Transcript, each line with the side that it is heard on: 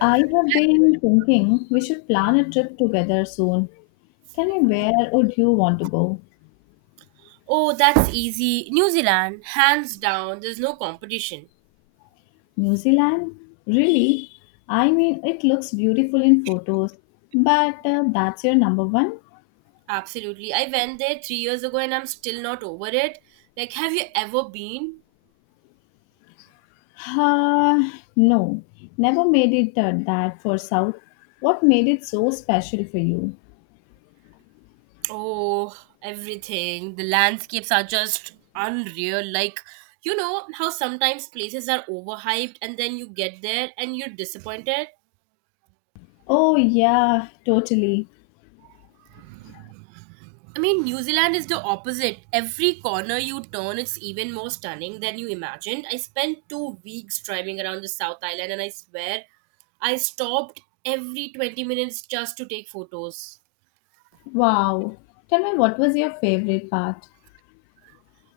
left: I have been thinking we should plan a trip together soon. Tell me, where would you want to go?
right: Oh, that's easy. New Zealand, hands down, there's no competition.
left: New Zealand? Really? I mean, it looks beautiful in photos, but that's your number one?
right: Absolutely. I went there 3 years ago and I'm still not over it. Like, have you ever been?
left: Uh, no, never made it that for South. What made it so special for you?
right: Oh, everything. The landscapes are just unreal. Like, you know how sometimes places are overhyped and then you get there and you're disappointed?
left: Oh, yeah, totally.
right: I mean, New Zealand is the opposite. Every corner you turn, it's even more stunning than you imagined. I spent 2 weeks driving around the South Island, and I swear I stopped every 20 minutes just to take photos.
left: Wow. Tell me, what was your favorite part?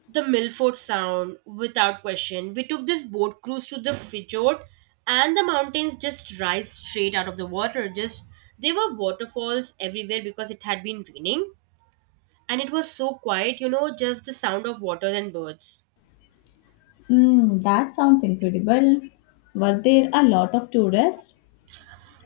right: The Milford Sound, without question. We took this boat cruise to the Fjord, and the mountains just rise straight out of the water. Just there were waterfalls everywhere because it had been raining, and it was so quiet, you know, just the sound of water and birds.
left: Mm, that sounds incredible. Were there a lot of tourists?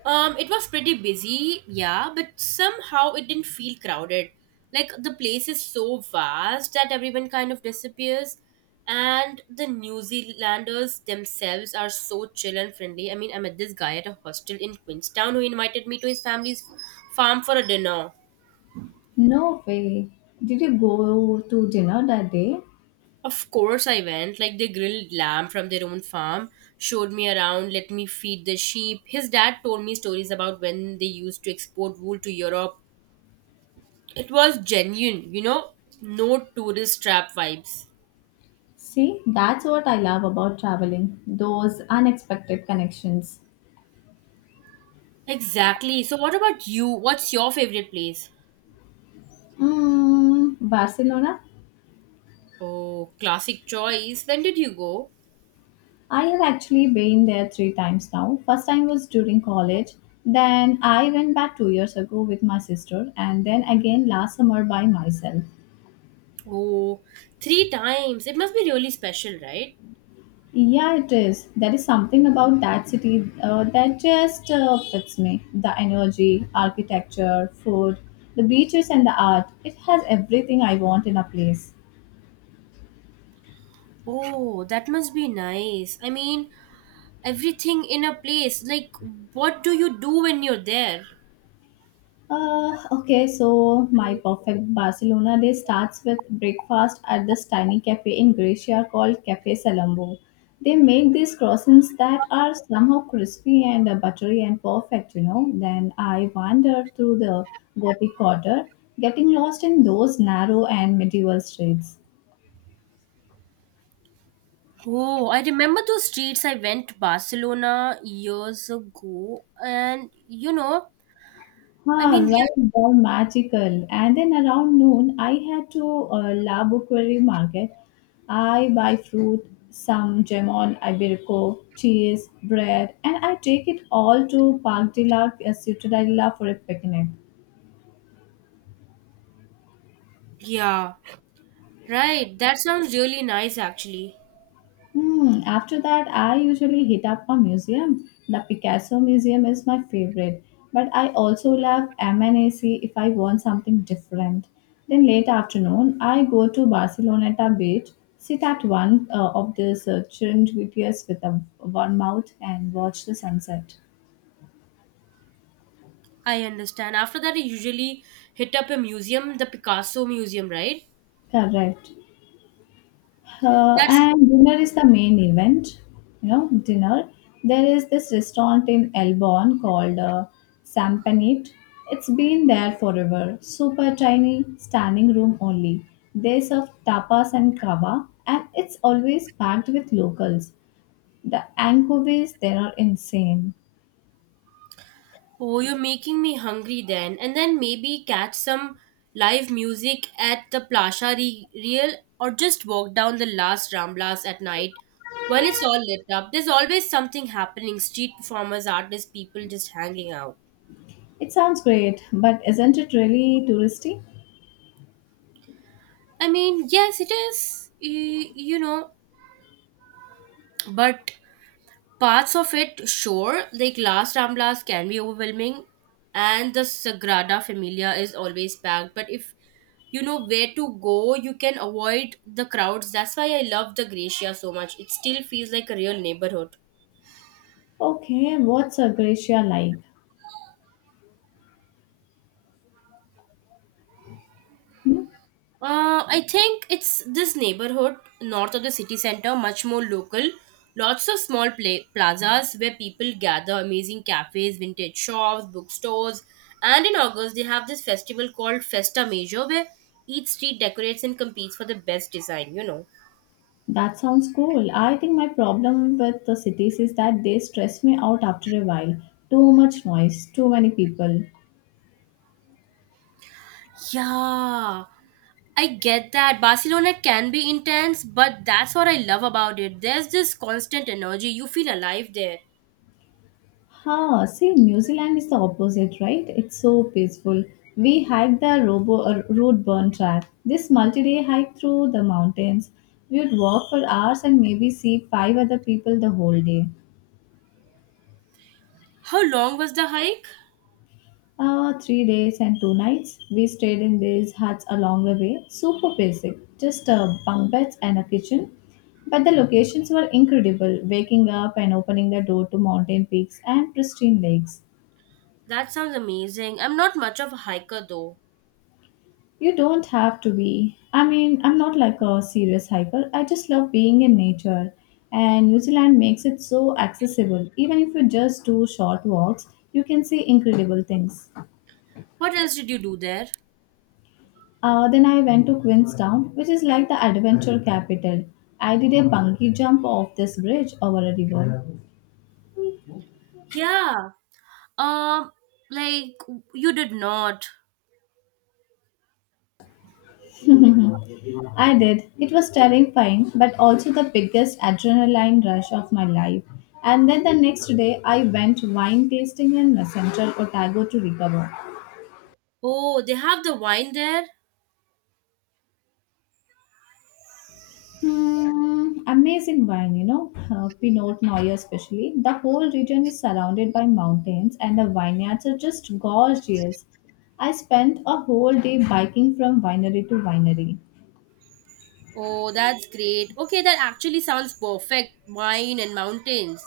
right: It was pretty busy, yeah, but somehow it didn't feel crowded. Like the place is so vast that everyone kind of disappears, and the New Zealanders themselves are so chill and friendly. I mean, I met this guy at a hostel in Queenstown who invited me to his family's farm for a dinner.
left: No way. Did you go to dinner that day?
right: Of course, I went. Like, they grilled lamb from their own farm, showed me around, let me feed the sheep. His dad told me stories about when they used to export wool to Europe. It was genuine, no tourist trap vibes.
left: See, that's what I love about traveling, those unexpected connections.
right: Exactly. So, what about you? What's your favorite place?
left: Mm, Barcelona?
right: Oh, classic choice. When did you go?
left: I have actually been there three times now. First time was during college, then I went back two years ago with my sister, and then again last summer by myself.
right: Oh, three times. It must be really special, right?
left: Yeah, it is. There is something about that city that just fits me. The energy, architecture, food, the beaches, and the art. It has everything I want in a place.
right: Oh, that must be nice. I mean, everything in a place. Like, what do you do when you're there?
left: Okay, so my perfect Barcelona day starts with breakfast at this tiny cafe in Gracia called Cafe Salambo. They make these croissants that are somehow crispy and buttery and perfect, you know. Then I wander through the Gothic quarter, getting lost in those narrow and medieval streets.
right: Oh, I remember those streets. I went to Barcelona years ago, and you know, I
left: Ah,
right: mean, yeah,
left: right, they're magical. And then around noon, I head to La Bouquerie market. I buy fruit, some jamon, iberico, cheese, bread, and I take it all to Parc de la Ciutadella for a picnic.
right: yeah. Right, that sounds really nice actually.
left: Hmm, after that, I usually hit up a museum. The Picasso Museum is my favorite, but I also love MNAC if I want something different. Then late afternoon, I go to Barceloneta beach, sit at one of these chilled beaches with a one mouth and watch the sunset.
right: I understand. After that, I usually hit up a museum, the Picasso Museum, right?
left: Correct.
right: That's —
left: And dinner is the main event, you know, dinner. There is this restaurant in Elbon called Sampanit. It's been there forever. Super tiny, standing room only. They serve tapas and kava, and it's always packed with locals. The anchovies there are insane.
right: oh, you're making me hungry then. And then maybe catch some live music at the Real, or just walk down the last Ramblas at night when it's all lit up. There's always something happening — street performers, artists, people just hanging out.
left: It sounds great, but isn't it really touristy?
right: I mean, yes, it is, you know, but parts of it, sure, like Las Ramblas can be overwhelming, and the Sagrada Familia is always packed. But if you know where to go, you can avoid the crowds. That's why I love the Gracia so much. It still feels like a real neighborhood.
left: Okay, what's Croatia like? Hmm?
right: I think it's this neighborhood north of the city center, much more local. Lots of small plazas where people gather, amazing cafes, vintage shops, bookstores. And in August, they have this festival called Festa Major where each street decorates and competes for the best design, you know.
left: That sounds cool. I think my problem with the cities is that they stress me out after a while. Too much noise, too many people.
right: Yeah, I get that. Barcelona can be intense, but that's what I love about it. There's this constant energy. You feel alive there.
left: Ha, see, New Zealand is the opposite, right? It's so peaceful. We hiked the Robo Roadburn track. This multi-day hike through the mountains. We would walk for hours and maybe see five other people the whole day.
right: How long was the hike?
left: Three days and two nights. We stayed in these huts along the way. Super basic, just bunk beds and a kitchen. But the locations were incredible. Waking up and opening the door to mountain peaks and pristine lakes.
right: That sounds amazing. I'm not much of a hiker though.
left: You don't have to be. I mean, I'm not like a serious hiker. I just love being in nature. And New Zealand makes it so accessible. Even if you just do short walks, you can see incredible things.
right: What else did you do there?
left: Then I went to Queenstown, which is like the adventure capital. I did a bungee jump off this bridge over a river.
right: Yeah. Um, like, you did not.
left: I did. It was terrifying, but also the biggest adrenaline rush of my life. And then the next day, I went wine tasting in Messenger, Otago to recover.
right: Oh, they have the wine there?
left: Hmm, amazing wine, you know, Pinot Noir especially. The whole region is surrounded by mountains and the vineyards are just gorgeous. I spent a whole day biking from winery to winery,
right: Oh, that's great. Okay, that actually sounds perfect. Wine and mountains.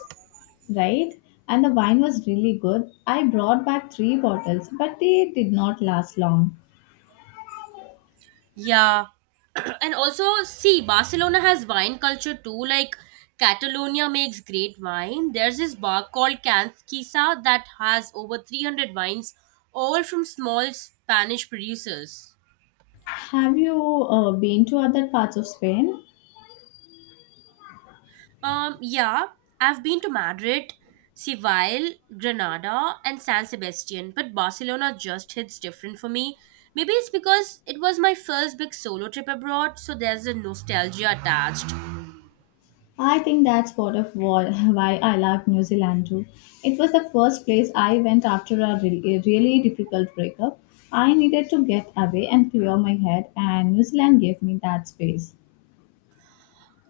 left: right? And the wine was really good. I brought back three bottles, but they did not last long.
right: Yeah. And also, see, Barcelona has wine culture too. Like, Catalonia makes great wine. There's this bar called Canskisa that has over 300 wines, all from small Spanish producers.
left: Have you been to other parts of Spain?
right: Yeah, I've been to Madrid, Seville, Granada, and San Sebastian, but Barcelona just hits different for me. Maybe it's because it was my first big solo trip abroad, so there's a nostalgia attached.
left: I think that's part of why I loved New Zealand too. It was the first place I went after a really difficult breakup. I needed to get away and clear my head, and New Zealand gave me that space.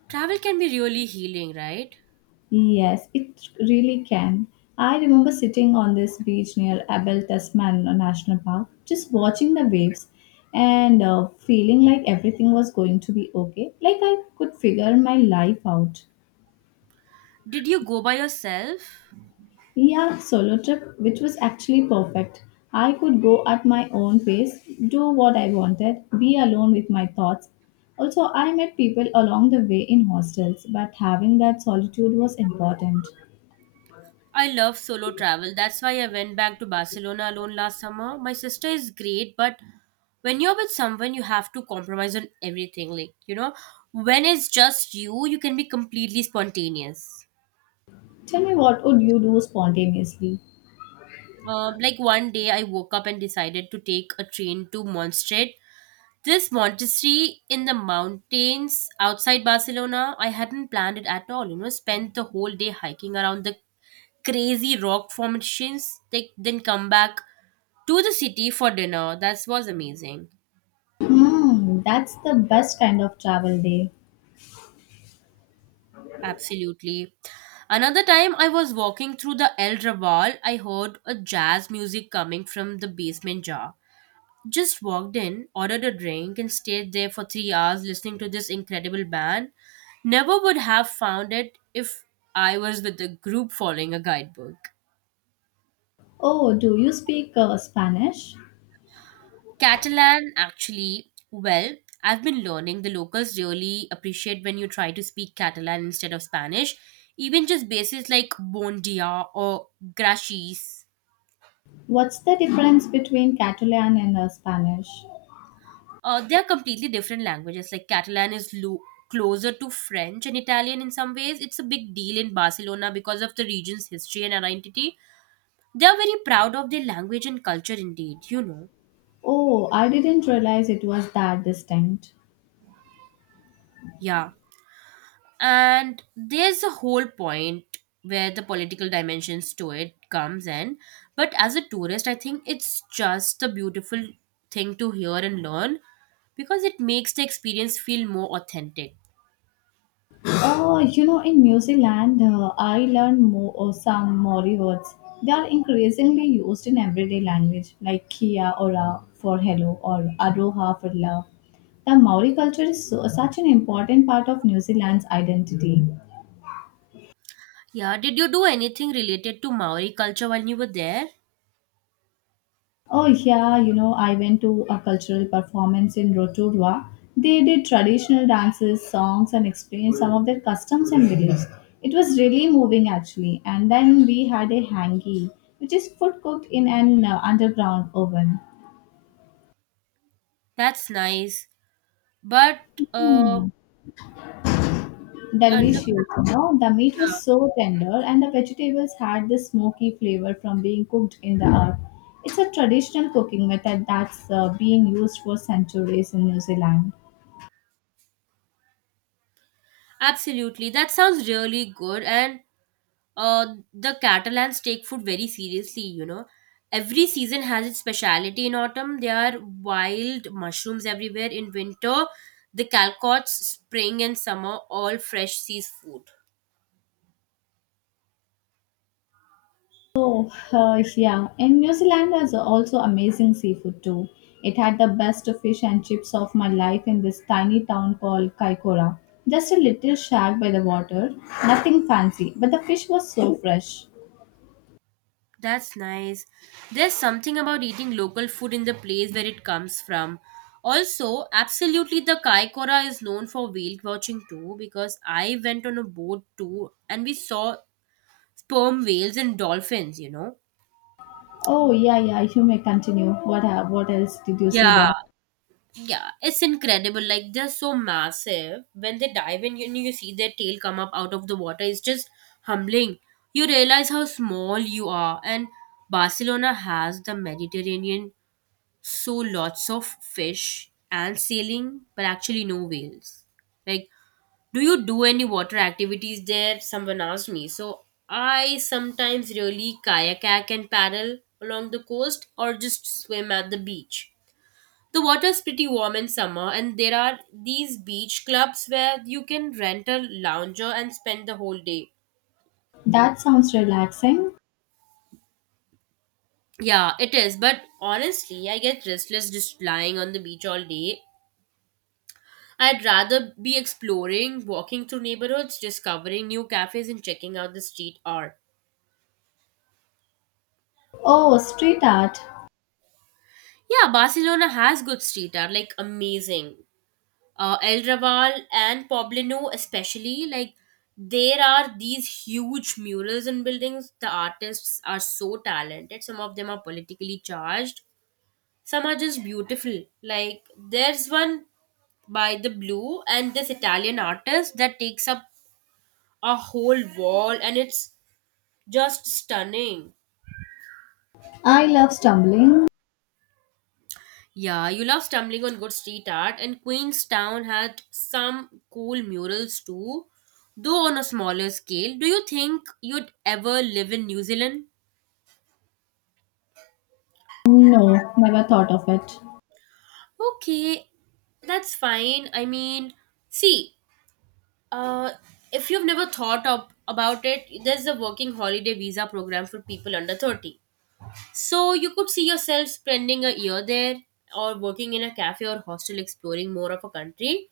right: Travel can be really healing, right?
left: Yes, it really can. I remember sitting on this beach near Abel Tasman National Park, just watching the waves and feeling like everything was going to be okay, like I could figure my life out.
right: Did you go by yourself?
left: Yeah, solo trip, which was actually perfect. I could go at my own pace, do what I wanted, be alone with my thoughts. Also, I met people along the way in hostels, but having that solitude was important.
right: I love solo travel. That's why I went back to Barcelona alone last summer. My sister is great, but when you're with someone, you have to compromise on everything. Like, you know, when it's just you, you can be completely spontaneous.
left: Tell me, what would you do spontaneously?
right: Like, one day, I woke up and decided to take a train to Montserrat. This monastery in the mountains outside Barcelona, I hadn't planned it at all. You know, spent the whole day hiking around the crazy rock formations, they then come back to the city for dinner. That was amazing.
left: Hmm, that's the best kind of travel day.
right: Absolutely. Another time I was walking through the El Raval, I heard a jazz music coming from the basement jar. Just walked in, ordered a drink, and stayed there for 3 hours listening to this incredible band. Never would have found it if I was with a group following a guidebook.
left: Oh, do you speak Spanish?
right: Catalan, actually. Well, I've been learning. The locals really appreciate when you try to speak Catalan instead of Spanish. Even just bases like bon dia or gracias.
left: What's the difference between Catalan and Spanish?
right: They are completely different languages. Like, Catalan is closer to French and Italian in some ways. It's a big deal in Barcelona because of the region's history and identity. They are very proud of their language and culture, indeed, you know.
left: Oh, I didn't realize it was that distinct.
right: Yeah, and there's a whole point where the political dimensions to it comes in, but as a tourist I think it's just a beautiful thing to hear and learn, because it makes the experience feel more authentic.
left: Oh, you know, in New Zealand, I learned more or some Maori words. They are increasingly used in everyday language, like kia ora for hello or aroha for love. The Maori culture is so, such an important part of New Zealand's identity.
right: Yeah, did you do anything related to Maori culture when you were there?
left: Oh yeah, you know, I went to a cultural performance in Rotorua. They did traditional dances, songs, and explained some of their customs and beliefs. It was really moving actually. And then we had a hangi, which is food cooked in an underground oven.
right: That's nice, but uh
left: Hmm,
right: under,
left: delicious, you know. The meat was
right: yeah.
left: so tender, and the vegetables had this smoky flavor from being cooked in the earth. It's a traditional cooking method that's been used for centuries in New Zealand.
right: Absolutely. That sounds really good. And uh, the Catalans take food very seriously, you know. Every season has its speciality. In autumn, there are wild mushrooms everywhere. In winter, the calcots, spring and summer, all fresh seas food.
left: Oh, yeah. And New Zealand has also amazing seafood too. It had the best fish and chips of my life in this tiny town called Kaikoura. Just a little shack by the water, nothing fancy, but the fish was so fresh.
right: That's nice. There's something about eating local food in the place where it comes from. Also, absolutely, the Kaikoura is known for whale watching too, because I went on a boat too and we saw sperm whales and dolphins, you know?
left: Oh, yeah, yeah, you may continue. What else did you see
right: Yeah.
left: there?
right: Yeah, it's incredible. Like, they're so massive. When they dive in, you know, you see their tail come up out of the water. It's just humbling. You realize how small you are. And Barcelona has the Mediterranean, so lots of fish and sailing, but actually no whales. Like, do you do any water activities there? Someone asked me, so I sometimes really kayak and paddle along the coast, or just swim at the beach. The water is pretty warm in summer and there are these beach clubs where you can rent a lounger and spend the whole day.
left: That sounds relaxing.
right: Yeah, it is, but honestly I get restless just lying on the beach all day. I'd rather be exploring, walking through neighborhoods, discovering new cafes and checking out the street art.
left: Oh, street art.
right: Yeah, Barcelona has good street art, like amazing. El Raval and Poblino, especially. Like, there are these huge murals in buildings. The artists are so talented. Some of them are politically charged. Some are just beautiful. Like, there's one by the Blue and this Italian artist that takes up a whole wall, and it's just stunning.
left: I love stumbling.
right: Yeah, you love stumbling on good street art, and Queenstown had some cool murals too, though on a smaller scale. Do you think you'd ever live in New Zealand?
left: No, never thought of it.
right: Okay, that's fine. I mean, see, uh, if you've never thought up about it, there's a working holiday visa program for people under 30. So you could see yourself spending a year there, or working in a cafe or hostel exploring more of a country.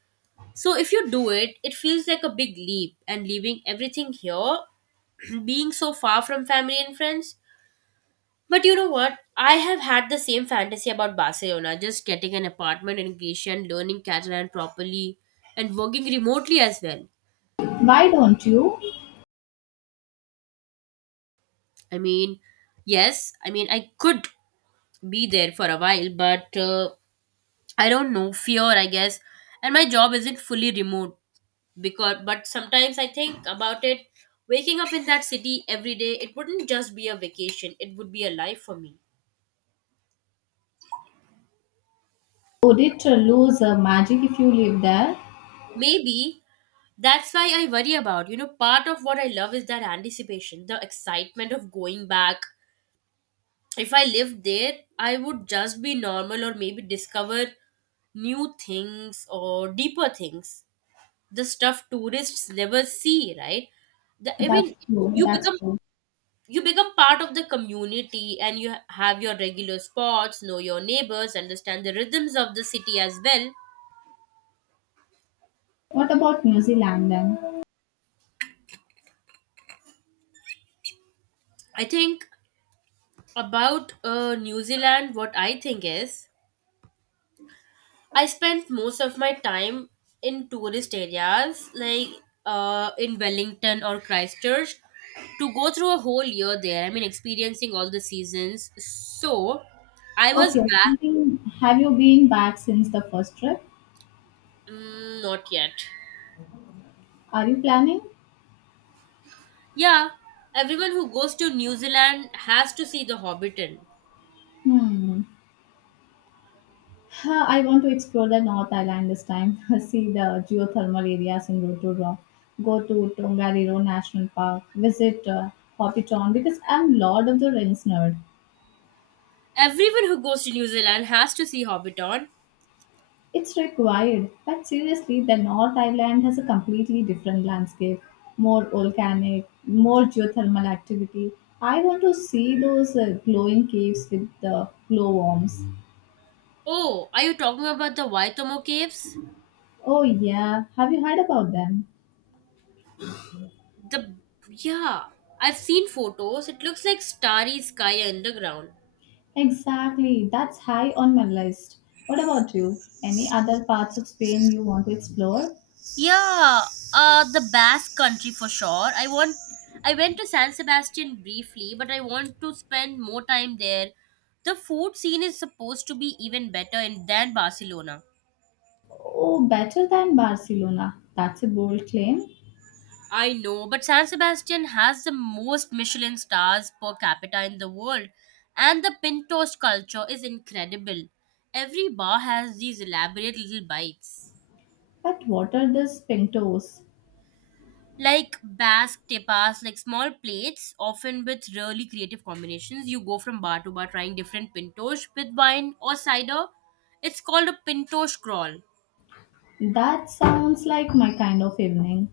right: So if you do it, it feels like a big leap and leaving everything here, being so far from family and friends. But you know what? I have had the same fantasy about Barcelona, just getting an apartment in Greece and learning Catalan properly and working remotely as well.
left: Why don't you?
right: I mean, yes, I mean, I could be there for a while, but I don't know, fear, I guess. And my job isn't fully remote, because but sometimes I think about it, waking up in that city every day. It wouldn't just be a vacation, it would be a life for me.
left: Would it lose magic if you live there?
right: Maybe that's why I worry about, you know, part of what I love is that anticipation, the excitement of going back. If I lived there, I would just be normal, or maybe discover new things or deeper things, the stuff tourists never see, right? the, i
left: That's
right: mean
left: true.
right: you
left: That's
right: become —
left: true.
right: you become part of the community and you have your regular spots, know your neighbors, understand the rhythms of the city as well.
left: What about New Zealand then?
right: I think about New Zealand. What I think is I spent most of my time in tourist areas, like in Wellington or Christchurch. To go through a whole year there, I mean, experiencing all the seasons. So I was
left: Okay,
right: back.
left: thinking, have you been back since the first trip?
right: Mm, not yet.
left: Are you planning?
right: Yeah, everyone who goes to New Zealand has to see The Hobbiton.
left: Hmm. Huh, I want to explore the North Island this time. See the geothermal areas in Rotorua. Go to Tongariro National Park. Visit Hopiton because I'm Lord of the Rings nerd.
right: Everyone who goes to New Zealand has to see Hobbiton.
left: It's required, but seriously, the North Island has a completely different landscape, more volcanic, more geothermal activity. I want to see those glowing caves with the glowworms.
right: Oh, are you talking about the Waitomo Caves?
left: Oh yeah, have you heard about them?
right: The — yeah, I've seen photos. It looks like starry sky underground.
left: Exactly, that's high on my list. What about you? Any other parts of Spain you want to explore?
right: Yeah, the Basque country for sure. I want. I went to San Sebastian briefly, but I want to spend more time there. The food scene is supposed to be even better in, than Barcelona.
left: Oh, better than Barcelona. That's a bold claim.
right: I know, but San Sebastian has the most Michelin stars per capita in the world, and the pin toast culture is incredible. Every bar has these elaborate little bites,
left: But what are these pintos?
right: like Basque tapas, like small plates, often with really creative combinations. You go from bar to bar trying different pin with wine or cider. It's called a pin crawl.
left: That sounds like my kind of evening.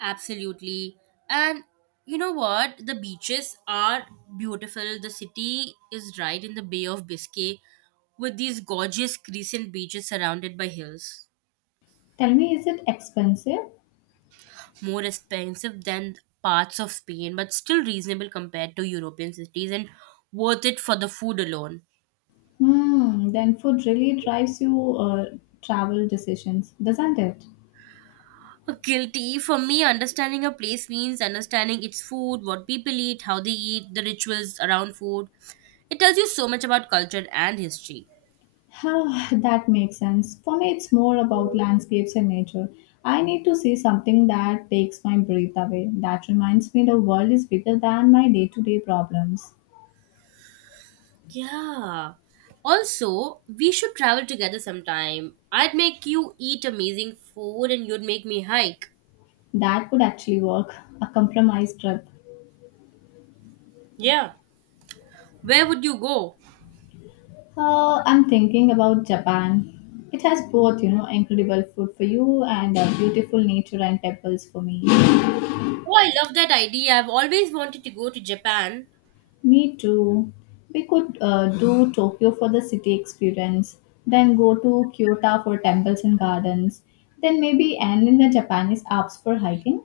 right: Absolutely. And you know what? The beaches are beautiful. The city is right in the Bay of Biscay with these gorgeous crescent beaches surrounded by hills.
left: Tell me, is it expensive?
right: More expensive than parts of Spain, but still reasonable compared to European cities and worth it for the food alone.
left: Hmm, then food really drives you travel decisions, doesn't it?
right: Guilty, for me, understanding a place means understanding its food, what people eat, how they eat, the rituals around food. It tells you so much about culture and history.
left: Oh, that makes sense. For me, it's more about landscapes and nature. I need to see something that takes my breath away. That reminds me the world is bigger than my day to day problems.
right: Yeah. Also, we should travel together sometime. I'd make you eat amazing food and you'd make me hike.
left: That could actually work, a compromise trip.
right: Yeah. Where would you go?
left: I'm thinking about Japan. It has both, you know, incredible food for you and beautiful nature and temples for me.
right: Oh, I love that idea. I've always wanted to go to Japan.
left: Me too. We could do Tokyo for the city experience, then go to Kyoto for temples and gardens, then maybe end in the Japanese Alps for hiking.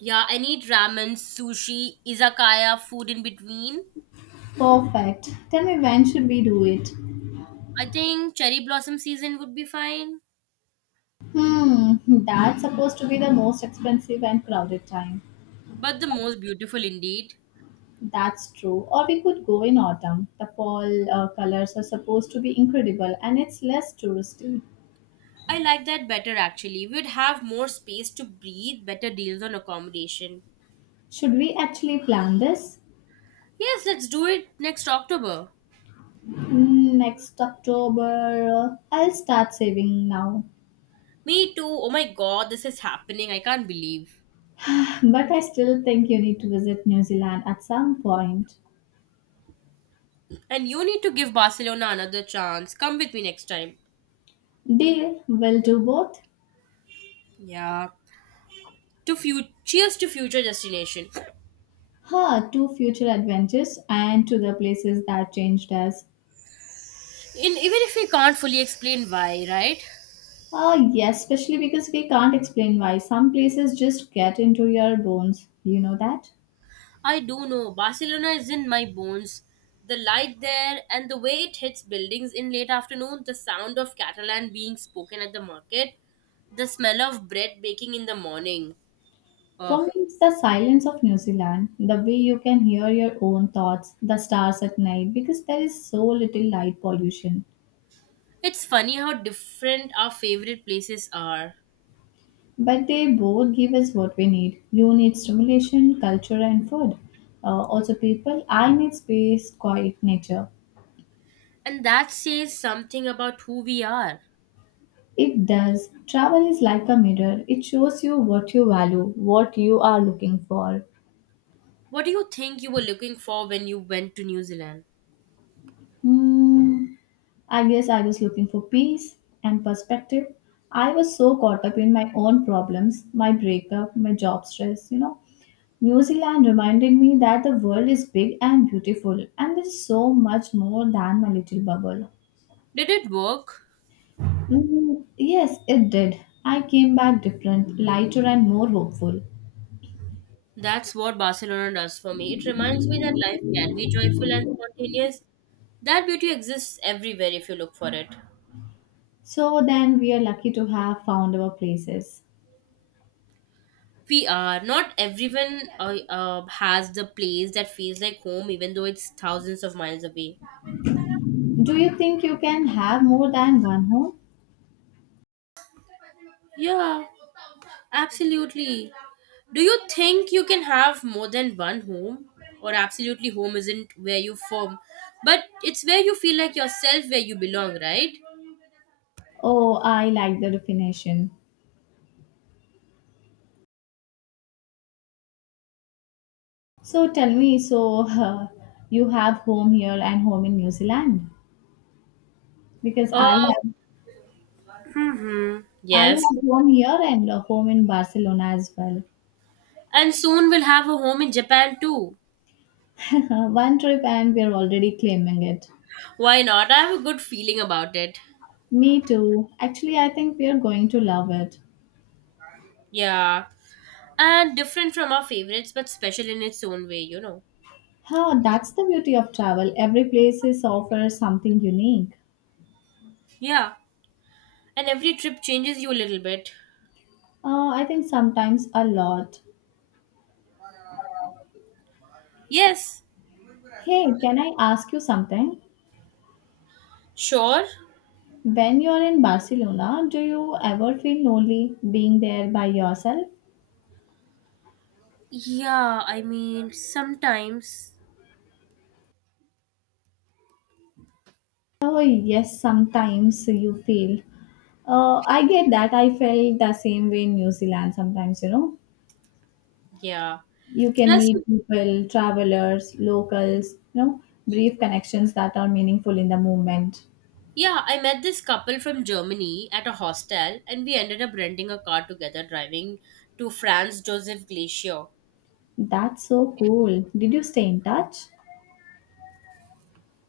right: Yeah, I need ramen, sushi, izakaya, food in between.
left: Perfect. Tell me, when should we do it?
right: I think cherry blossom season would be fine.
left: Hmm, that's supposed to be the most expensive and crowded time.
right: But the most beautiful indeed.
left: That's true. Or we could go in autumn. The fall colors are supposed to be incredible and it's less touristy.
right: I like that better, actually. We'd have more space to breathe, better deals on accommodation.
left: Should we actually plan this?
right: Yes, let's do it next October.
left: Next October, I'll start saving now.
right: Me too. Oh my god, this is happening. I can't believe.
left: But I still think you need to visit New Zealand at some point.
right: And you need to give Barcelona another chance. Come with me next time.
left: Deal, we'll do both.
right: Yeah. To few cheers to future destination.
left: Huh, two future adventures and to the places that changed us.
right: In even if we can't fully explain why, right?
left: Oh, yes, especially because we can't explain why. Some places just get into your bones. You know that?
right: I do know Barcelona is in my bones. The light there and the way it hits buildings in late afternoon, the sound of Catalan being spoken at the market, the smell of bread baking in the morning. Oh,
left: For me, it's the silence of New Zealand, the way you can hear your own thoughts, the stars at night, because there is so little light pollution.
right: it's funny how different our favorite places are.
left: But they both give us what we need. You need stimulation, culture, and food. Also, people, I need space, quiet, nature.
right: And that says something about who we are.
left: It does. Travel is like a mirror, it shows you what you value, what you are looking for.
right: What do you think you were looking for when you went to New Zealand?
left: Hmm. I guess I was looking for peace and perspective. I was so caught up in my own problems, my breakup, my job stress, you know. New Zealand reminded me that the world is big and beautiful, and there's so much more than my little bubble.
right: Did it work?
left: Mm, yes, it did. I came back different, lighter, and more hopeful.
right: That's what Barcelona does for me. It reminds me that life can be joyful and spontaneous. That beauty exists everywhere if you look for it.
left: So then we are lucky to have found our places.
right: We are. Not everyone has the place that feels like home, even though it's thousands of miles away.
left: Do you think you can have more than one home?
right: Yeah. Absolutely. Do you think you can have more than one home? Or absolutely home isn't where you form, but it's where you feel like yourself, where you belong, right?
left: Oh, I like the definition. So tell me, so you have home here and home in New Zealand? Because
right: Uh,
left: I
right: Yes.
left: have home here and a home in Barcelona as well.
right: And soon we'll have a home in Japan too.
left: One trip and we're already claiming it.
right: Why not? I have a good feeling about it.
left: Me too. Actually, I think we're going to love it.
right: Yeah. And different from our favorites, but special in its own way, you know.
left: Huh, that's the beauty of travel. Every place is offers something unique.
right: Yeah. And every trip changes you a little bit.
left: I think sometimes a lot.
right: Yes.
left: Hey, can I ask you something?
right: Sure.
left: When you're in Barcelona, do you ever feel lonely being there by yourself?
right: Yeah, I mean, sometimes.
left: Oh, yes, sometimes you feel. I get that. I felt the same way in New Zealand sometimes, you know.
right: Yeah.
left: You can
right: Plus,
left: meet people, travelers, locals, you know, brief connections that are meaningful in the moment.
right: yeah, I met this couple from Germany at a hostel and we ended up renting a car together driving to Franz Josef Glacier.
left: That's so cool. Did you stay in touch?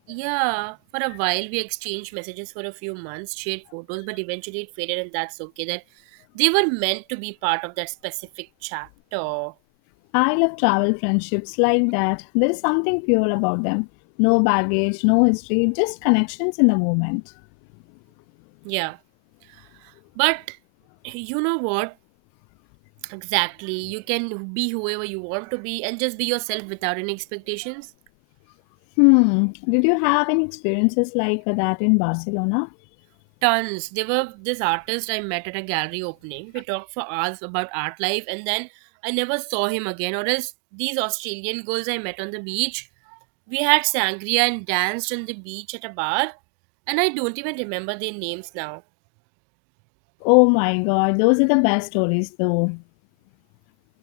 right: Yeah, for a while we exchanged messages for a few months, shared photos, but eventually it faded, and that's okay. That they were meant to be part of that specific chapter.
left: I love travel friendships like that. There is something pure about them. No baggage, no history, just connections in the moment.
right: Yeah. But you know what? Exactly. You can be whoever you want to be and just be yourself without any expectations.
left: Hmm. Did you have any experiences like that in Barcelona?
right: Tons. There were this artist I met at a gallery opening. We talked for hours about art life, and then I never saw him again. Or else these Australian girls I met on the beach. We had sangria and danced on the beach at a bar, and I don't even remember their names now.
left: Oh my god, those are the best stories though.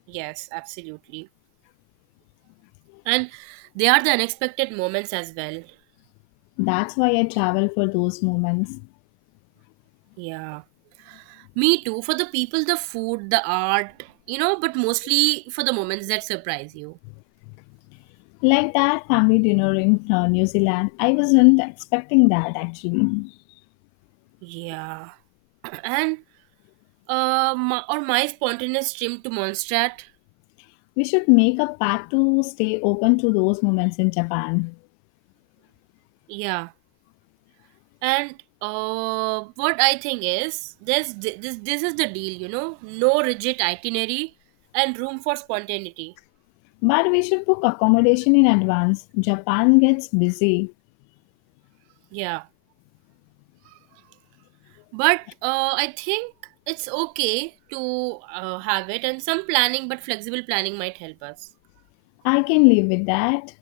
right: Yes, absolutely. And they are the unexpected moments as well.
left: That's why I travel for those moments.
right: Yeah. Me too. For the people, the food, the art, you know, but mostly for the moments that surprise you.
left: Like that family dinner in New Zealand, I wasn't expecting that actually.
right: Yeah. And my spontaneous dream to Mondstadt.
left: We should make a pact to stay open to those moments in Japan.
right: Yeah, and what I think is this is the deal, you know, no rigid itinerary and room for spontaneity.
left: But we should book accommodation in advance. Japan gets busy.
right: Yeah, but I think it's okay to have it, and some planning, but flexible planning might help us.
left: I can live with that.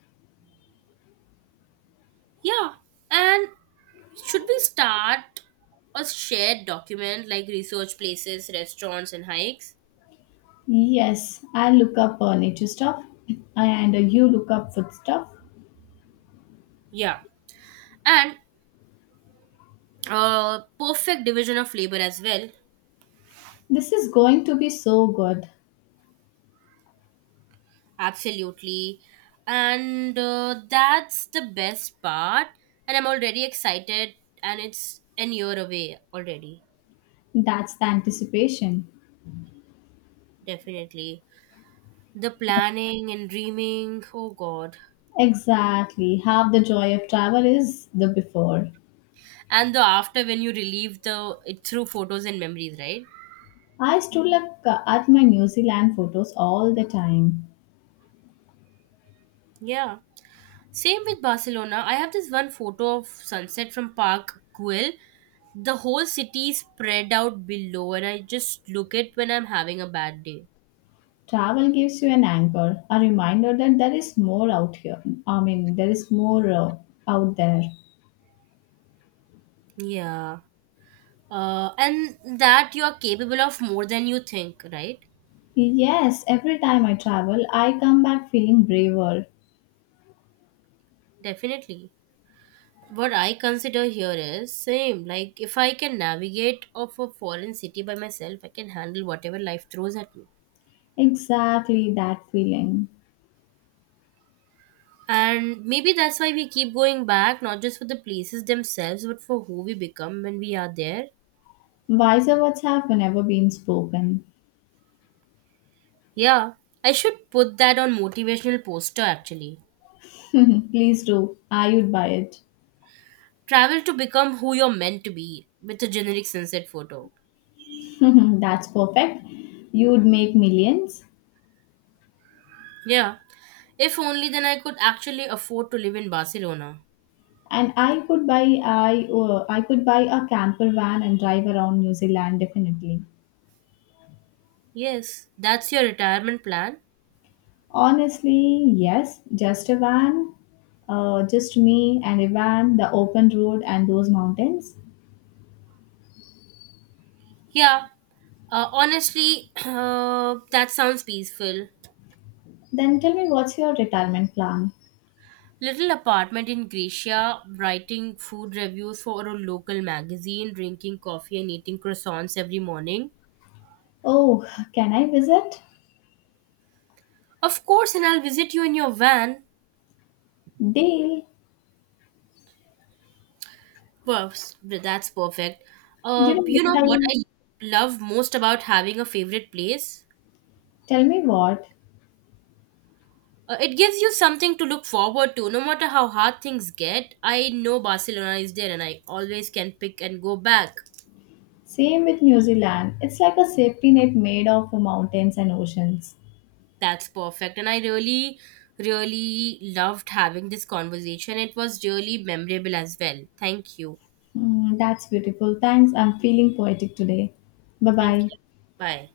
right: Yeah, and should we start a shared document like research places, restaurants, and hikes?
left: Yes, I look up nature stuff and you look up food stuff.
right: Yeah. And perfect division of labor as well.
left: This is going to be so good.
right: Absolutely, and that's the best part, and I'm already excited, and it's an year away already.
left: That's the anticipation.
right: Definitely, the planning and dreaming, oh god.
left: Exactly. Half the joy of travel is the before.
right: And the after, when you relieve the it through photos and memories, right?
left: I still look at my New Zealand photos all the time.
right: Yeah. Same with Barcelona. I have this one photo of sunset from Park Güell. The whole city is spread out below, and I just look it when I'm having a bad day.
left: Travel gives you an anchor, a reminder that there is more out here. I mean, there is more out there.
right: Yeah. And that you are capable of more than you think, right?
left: Yes, every time I travel, I come back feeling braver.
right: Definitely. What I consider here is same. Like if I can navigate of a foreign city by myself, I can handle whatever life throws at me.
left: Exactly that feeling.
right: And maybe that's why we keep going back, not just for the places themselves, but for who we become when we are there.
left: Wiser words have never been spoken.
right: Yeah, I should put that on motivational poster, actually.
left: Please do. I would buy it.
right: Travel to become who you're meant to be with a generic sunset photo.
left: That's perfect. You'd make millions.
right: Yeah, if only then I could actually afford to live in Barcelona.
left: And I could buy a camper van and drive around New Zealand definitely.
right: Yes, that's your retirement plan?
left: Honestly, yes, just a van, just me and a van, the open road and those mountains.
right: Yeah, honestly, that sounds peaceful.
left: Then tell me, what's your retirement plan?
right: Little apartment in Grecia, writing food reviews for a local magazine, drinking coffee and eating croissants every morning.
left: Oh, can I visit?
right: Of course, and I'll visit you in your van.
left: Deal.
right: Well, that's perfect.
left: You know
right: You
left: what
right: know
left: I
right: what I love most about having a favorite place?
left: Tell me what?
right: It gives you something to look forward to, no matter how hard things get. I know Barcelona is there, and I always can pick and go back.
left: Same with New Zealand. It's like a safety net made of mountains and oceans.
right: That's perfect. And I really, really loved having this conversation. It was really memorable as well. Thank you.
left: Mm, that's beautiful. Thanks. I'm feeling poetic today. Bye
right: Thank
left: bye.
right: you. Bye.